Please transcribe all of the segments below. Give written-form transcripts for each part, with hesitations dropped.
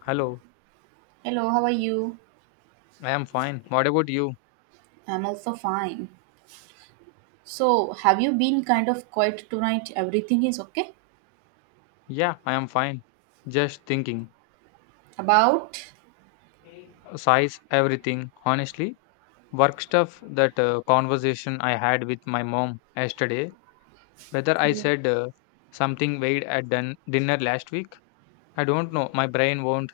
Hello, Hello, how are you? I am fine. What about you? I'm also fine. So, have you been kind of quiet tonight? Everything is okay? Yeah, I am fine. Just thinking. About? Size, everything. Honestly, work stuff, that conversation I had with my mom yesterday, whether I Yeah. said something weird at dinner last week, I don't know. My brain won't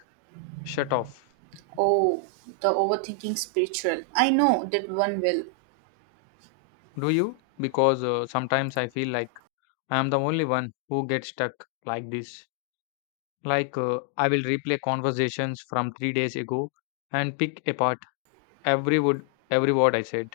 shut off. Oh, the overthinking spiritual. I know that one will. Do you? Because sometimes I feel like I am the only one who gets stuck like this. Like I will replay conversations from 3 days ago and pick apart every word I said.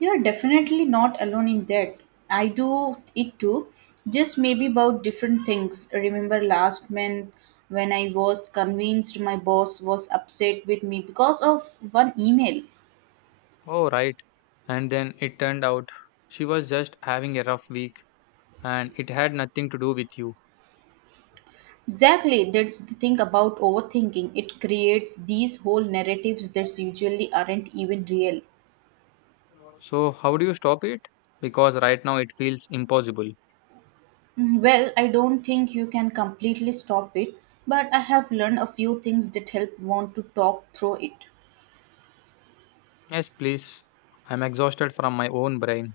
You're definitely not alone in that. I do it too. Just maybe about different things. Remember last month when I was convinced my boss was upset with me because of one email? Oh, right. And then it turned out she was just having a rough week and it had nothing to do with you. Exactly, that's the thing about overthinking. It creates these whole narratives that usually aren't even real. So, how do you stop it? Because right now it feels impossible. Well, I don't think you can completely stop it, but I have learned a few things that help want to talk through it. Yes, please. I'm exhausted from my own brain.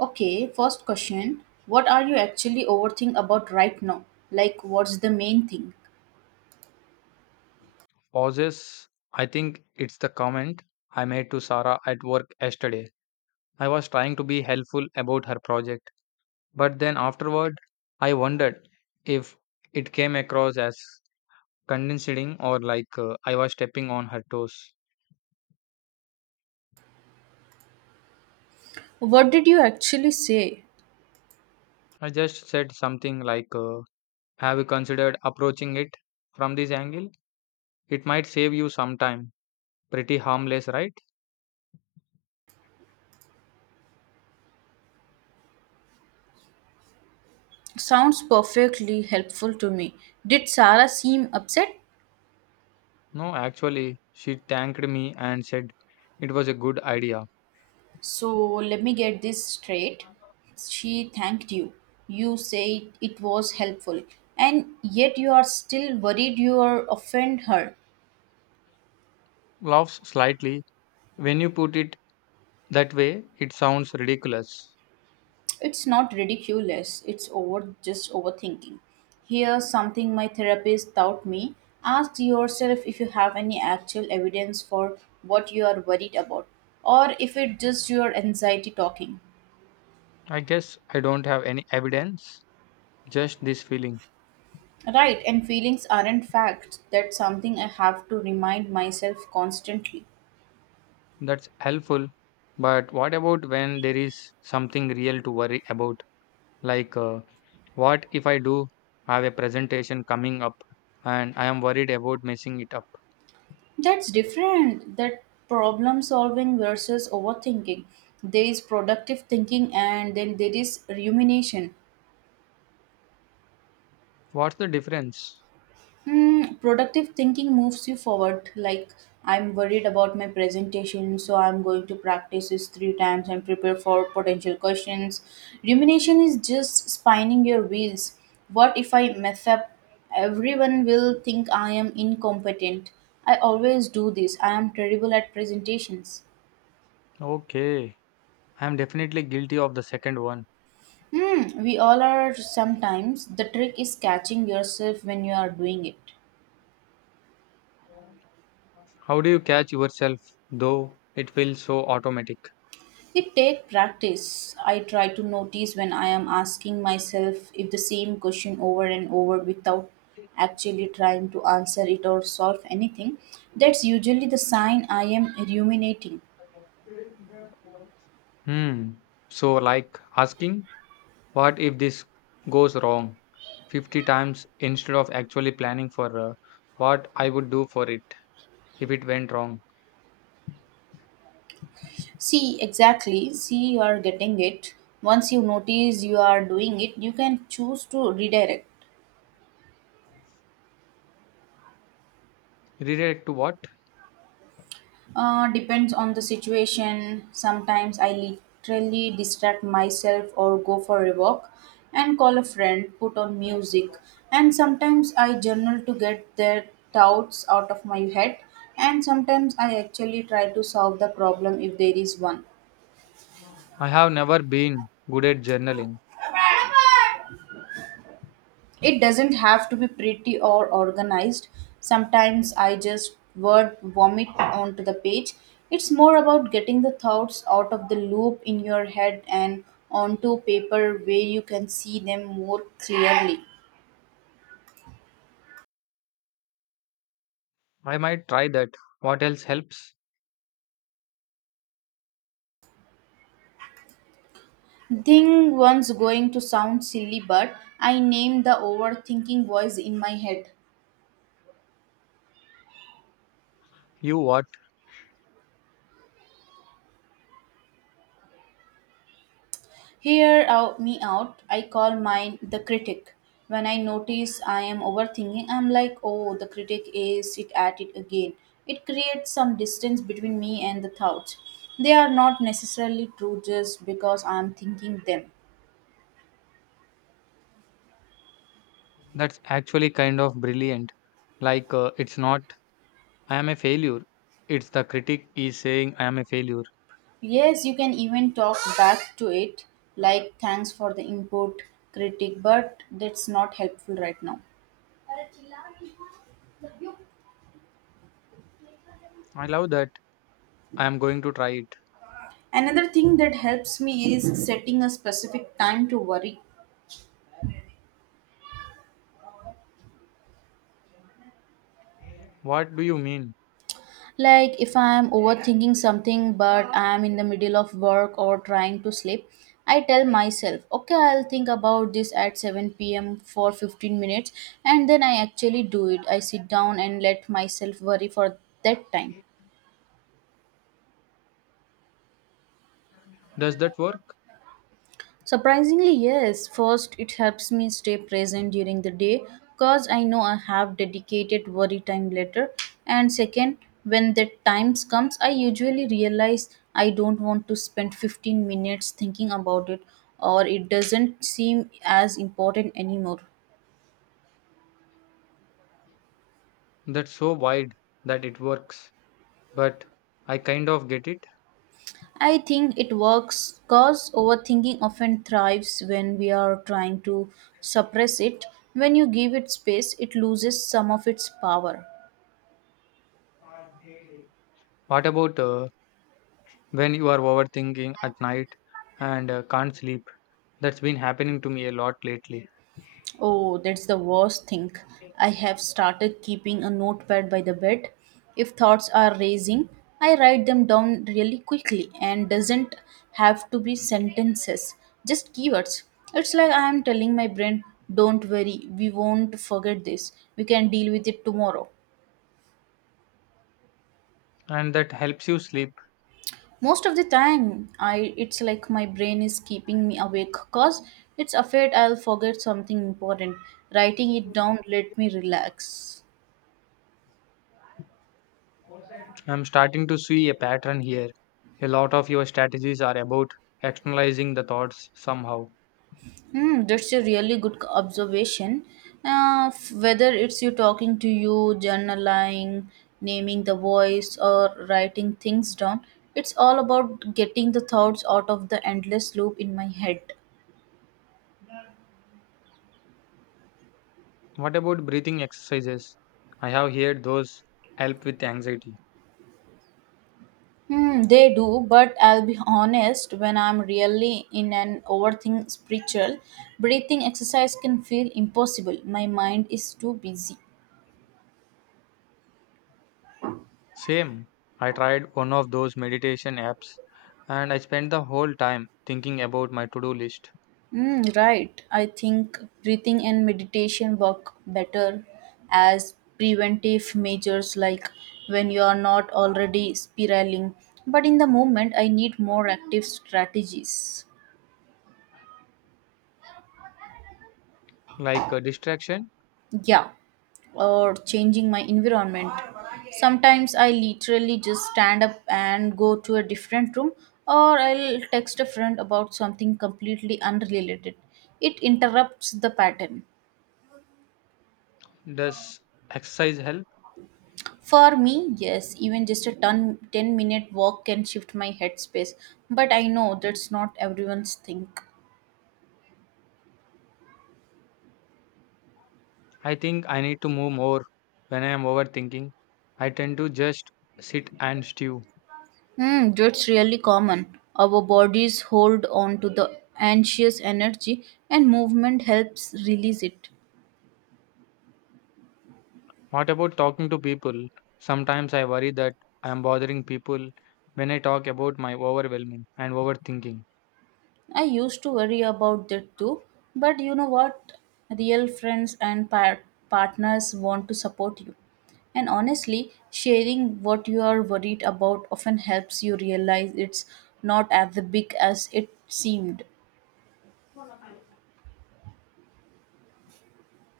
Okay, first question. What are you actually overthinking about right now? Like, what's the main thing? Pauses. I think it's the comment I made to Sarah at work yesterday. I was trying to be helpful about her project, but then afterward, I wondered if it came across as condescending or like I was stepping on her toes. What did you actually say? I just said something like, have you considered approaching it from this angle? It might save you some time. Pretty harmless, right? Sounds perfectly helpful to me. Did Sarah seem upset? No, actually, she thanked me and said it was a good idea. So let me get this straight. She thanked you. You said it was helpful. And yet you are still worried you are offend her. Laughs slightly. When you put it that way, it sounds ridiculous. It's not ridiculous. It's over just overthinking. Here's something my therapist taught me. Ask yourself if you have any actual evidence for what you are worried about or if it's just your anxiety talking. I guess I don't have any evidence, just this feeling. Right, and feelings aren't facts. That's something I have to remind myself constantly. That's helpful. But what about when there is something real to worry about? Like, what if I do have a presentation coming up and I am worried about messing it up? That's different. That problem solving versus overthinking. There is productive thinking and then there is rumination. What's the difference? Productive thinking moves you forward. Like, I'm worried about my presentation, so I'm going to practice this three times and prepare for potential questions. Rumination is just spinning your wheels. What if I mess up? Everyone will think I am incompetent. I always do this. I am terrible at presentations. Okay, I am definitely guilty of the second one. We all are sometimes. The trick is catching yourself when you are doing it. How do you catch yourself though it feels so automatic? It takes practice. I try to notice when I am asking myself if the same question over and over without actually trying to answer it or solve anything. That's usually the sign I am ruminating. Hmm. So, like asking, what if this goes wrong 50 times instead of actually planning for what I would do for it if it went wrong? See, exactly. See, you are getting it. Once you notice you are doing it, you can choose to redirect. Related to what? Depends on the situation. Sometimes I literally distract myself or go for a walk and call a friend, put on music, and sometimes I journal to get their doubts out of my head. And sometimes I actually try to solve the problem if there is one. I have never been good at journaling. It doesn't have to be pretty or organized. Sometimes I just word vomit onto the page. It's more about getting the thoughts out of the loop in your head and onto paper where you can see them more clearly. I might try that. What else helps? Thing one's going to sound silly, but I name the overthinking voice in my head. You what? Hear out me out. I call mine the critic. When I notice I am overthinking, I'm like, oh, the critic is it at it again. It creates some distance between me and the thoughts. They are not necessarily true just because I'm thinking them. That's actually kind of brilliant. Like, it's not, I am a failure. It's the critic is saying I am a failure. Yes, you can even talk back to it, like thanks for the input, critic, but that's not helpful right now. I love that. I am going to try it. Another thing that helps me is setting a specific time to worry. What do you mean? Like if I'm overthinking something but I'm in the middle of work or trying to sleep, I tell myself, okay, I'll think about this at 7 p.m. for 15 minutes and then I actually do it. I sit down and let myself worry for that time. Does that work? Surprisingly, yes. First, it helps me stay present during the day because I know I have dedicated worry time later. And second, when that time comes, I usually realize I don't want to spend 15 minutes thinking about it or it doesn't seem as important anymore. That's so wide that it works. But I kind of get it. I think it works because overthinking often thrives when we are trying to suppress it. When you give it space, it loses some of its power. What about when you are overthinking at night and can't sleep? That's been happening to me a lot lately. Oh, that's the worst thing. I have started keeping a notepad by the bed. If thoughts are raising, I write them down really quickly and doesn't have to be sentences, just keywords. It's like I am telling my brain, don't worry, we won't forget this. We can deal with it tomorrow. And that helps you sleep. Most of the time, I it's like my brain is keeping me awake cause it's afraid I'll forget something important. Writing it down let me relax. I'm starting to see a pattern here. A lot of your strategies are about externalizing the thoughts somehow. That's a really good observation. Whether it's you talking to you, journaling, naming the voice, or writing things down, it's all about getting the thoughts out of the endless loop in my head. What about breathing exercises? I have heard those help with anxiety. They do, but I'll be honest, when I'm really in an overthink spiritual, breathing exercise can feel impossible. My mind is too busy. Same. I tried one of those meditation apps and I spent the whole time thinking about my to do list. Mm, right. I think breathing and meditation work better as preventive measures, like when you are not already spiraling. But in the moment, I need more active strategies. Like a distraction, Yeah, or changing my environment. Sometimes I literally just stand up and go to a different room, or I'll text a friend about something completely unrelated. It interrupts the pattern. does exercise help? For me, yes, even just a ton, 10-minute walk can shift my headspace, but I know that's not everyone's thing. I think I need to move more when I am overthinking. I tend to just sit and stew. That's really common. Our bodies hold on to the anxious energy, and movement helps release it. What about talking to people? Sometimes I worry that I am bothering people when I talk about my overwhelming and overthinking. I used to worry about that too, but you know what? Real friends and partners want to support you. And honestly, sharing what you are worried about often helps you realize it's not as big as it seemed.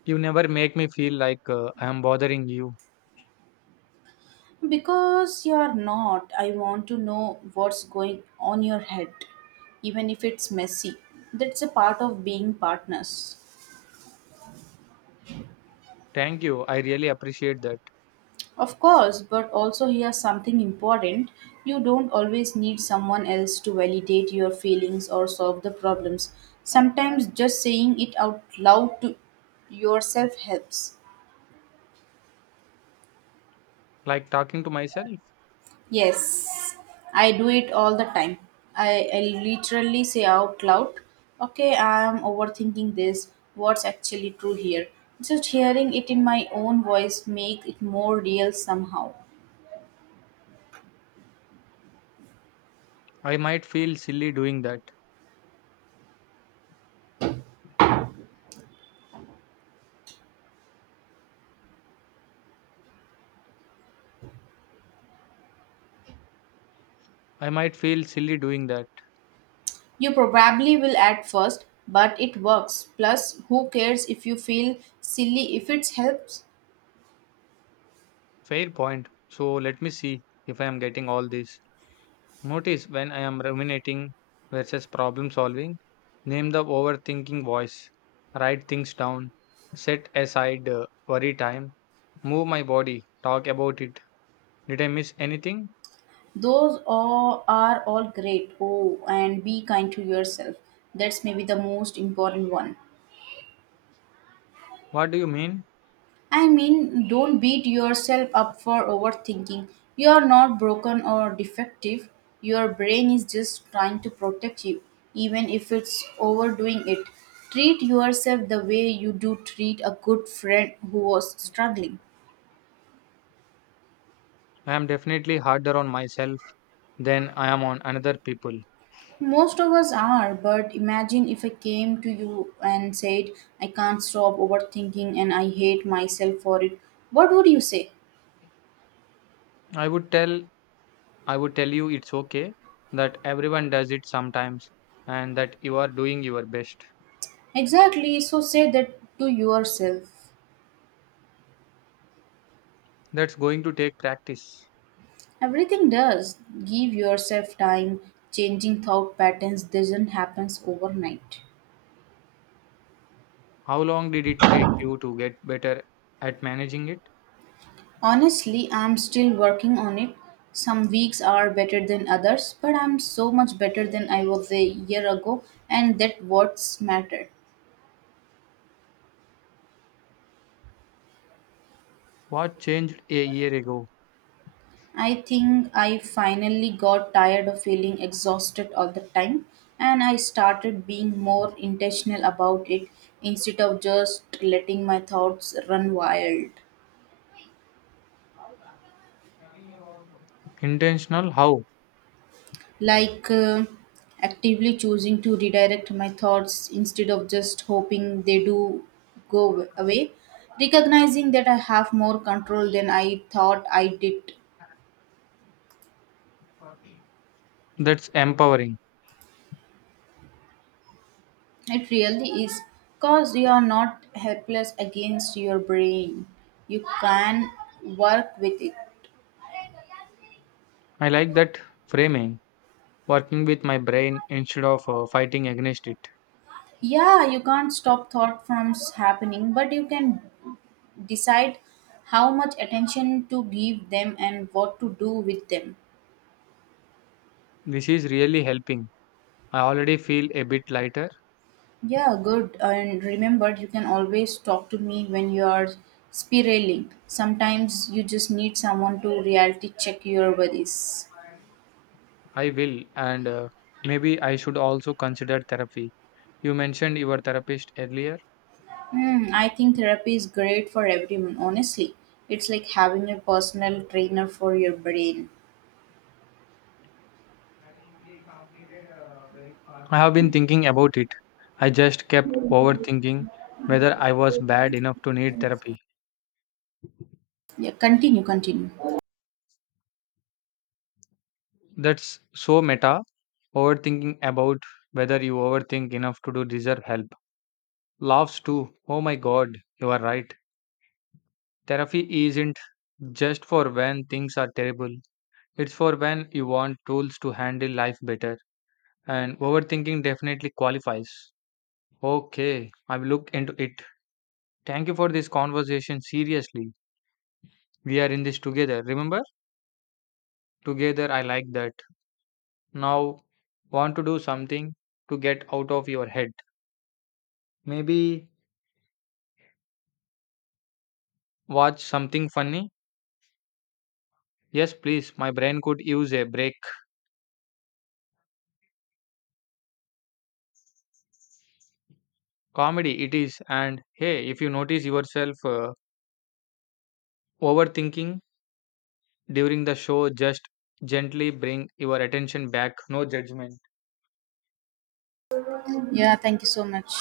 You never make me feel like I am bothering you. Because you're not, I want to know what's going on your head, even if it's messy. That's a part of being partners. Thank you. I really appreciate that. Of course, but also here's something important. You don't always need someone else to validate your feelings or solve the problems. Sometimes just saying it out loud to yourself helps. Like talking to myself, Yes, I do it all the time. I literally say out loud, okay, I'm overthinking this. What's actually true here? Just hearing it in my own voice make it more real somehow. I might feel silly doing that. I might feel silly doing that. You probably will at first, but it works. Plus, who cares if you feel silly if it helps? Fair point. So let me see if I am getting all this. Notice when I am ruminating versus problem solving. Name the overthinking voice. Write things down. Set aside worry time. Move my body. Talk about it. Did I miss anything? Those all are all great. Oh, and be kind to yourself. That's maybe the most important one. What do you mean? I mean, don't beat yourself up for overthinking. You are not broken or defective. Your brain is just trying to protect you, even if it's overdoing it. Treat yourself the way you do treat a good friend who was struggling. I am definitely harder on myself than I am on another people. Most of us are, but imagine if I came to you and said, I can't stop overthinking and I hate myself for it. What would you say? I would tell I would tell you it's okay that everyone does it sometimes and that you are doing your best. Exactly, so say that to yourself. That's going to take practice. Everything does. Give yourself time. Changing thought patterns doesn't happen overnight. How long did it take you to get better at managing it? Honestly, I'm still working on it. Some weeks are better than others, but I'm so much better than I was a year ago, and that what's matter. What changed a year ago? I think I finally got tired of feeling exhausted all the time and I started being more intentional about it instead of just letting my thoughts run wild. Intentional how? Like actively choosing to redirect my thoughts instead of just hoping they do go away. Recognizing that I have more control than I thought I did. That's empowering. It really is because you are not helpless against your brain. You can work with it. I like that framing, working with my brain instead of fighting against it. Yeah, you can't stop thought from happening, but you can decide how much attention to give them and what to do with them. This is really helping. I already feel a bit lighter. Yeah, good. And remember, you can always talk to me when you are spiraling. Sometimes you just need someone to reality check your worries. I will, and maybe I should also consider therapy. You mentioned your therapist earlier. I think therapy is great for everyone, honestly. It's like having a personal trainer for your brain. I have been thinking about it. I just kept overthinking whether I was bad enough to need therapy. Yeah, continue, continue. That's so meta. Overthinking about whether you overthink enough to do deserve help. Laughs too. Oh my god, you are right. Therapy isn't just for when things are terrible, it's for when you want tools to handle life better. And overthinking definitely qualifies. Okay, I will look into it. Thank you for this conversation. Seriously. We are in this together. Remember? Together, I like that. Now, want to do something to get out of your head. Maybe watch something funny? Yes, please. My brain could use a break. Comedy, it is. And hey, if you notice yourself overthinking during the show, just gently bring your attention back. No judgment. Yeah, thank you so much.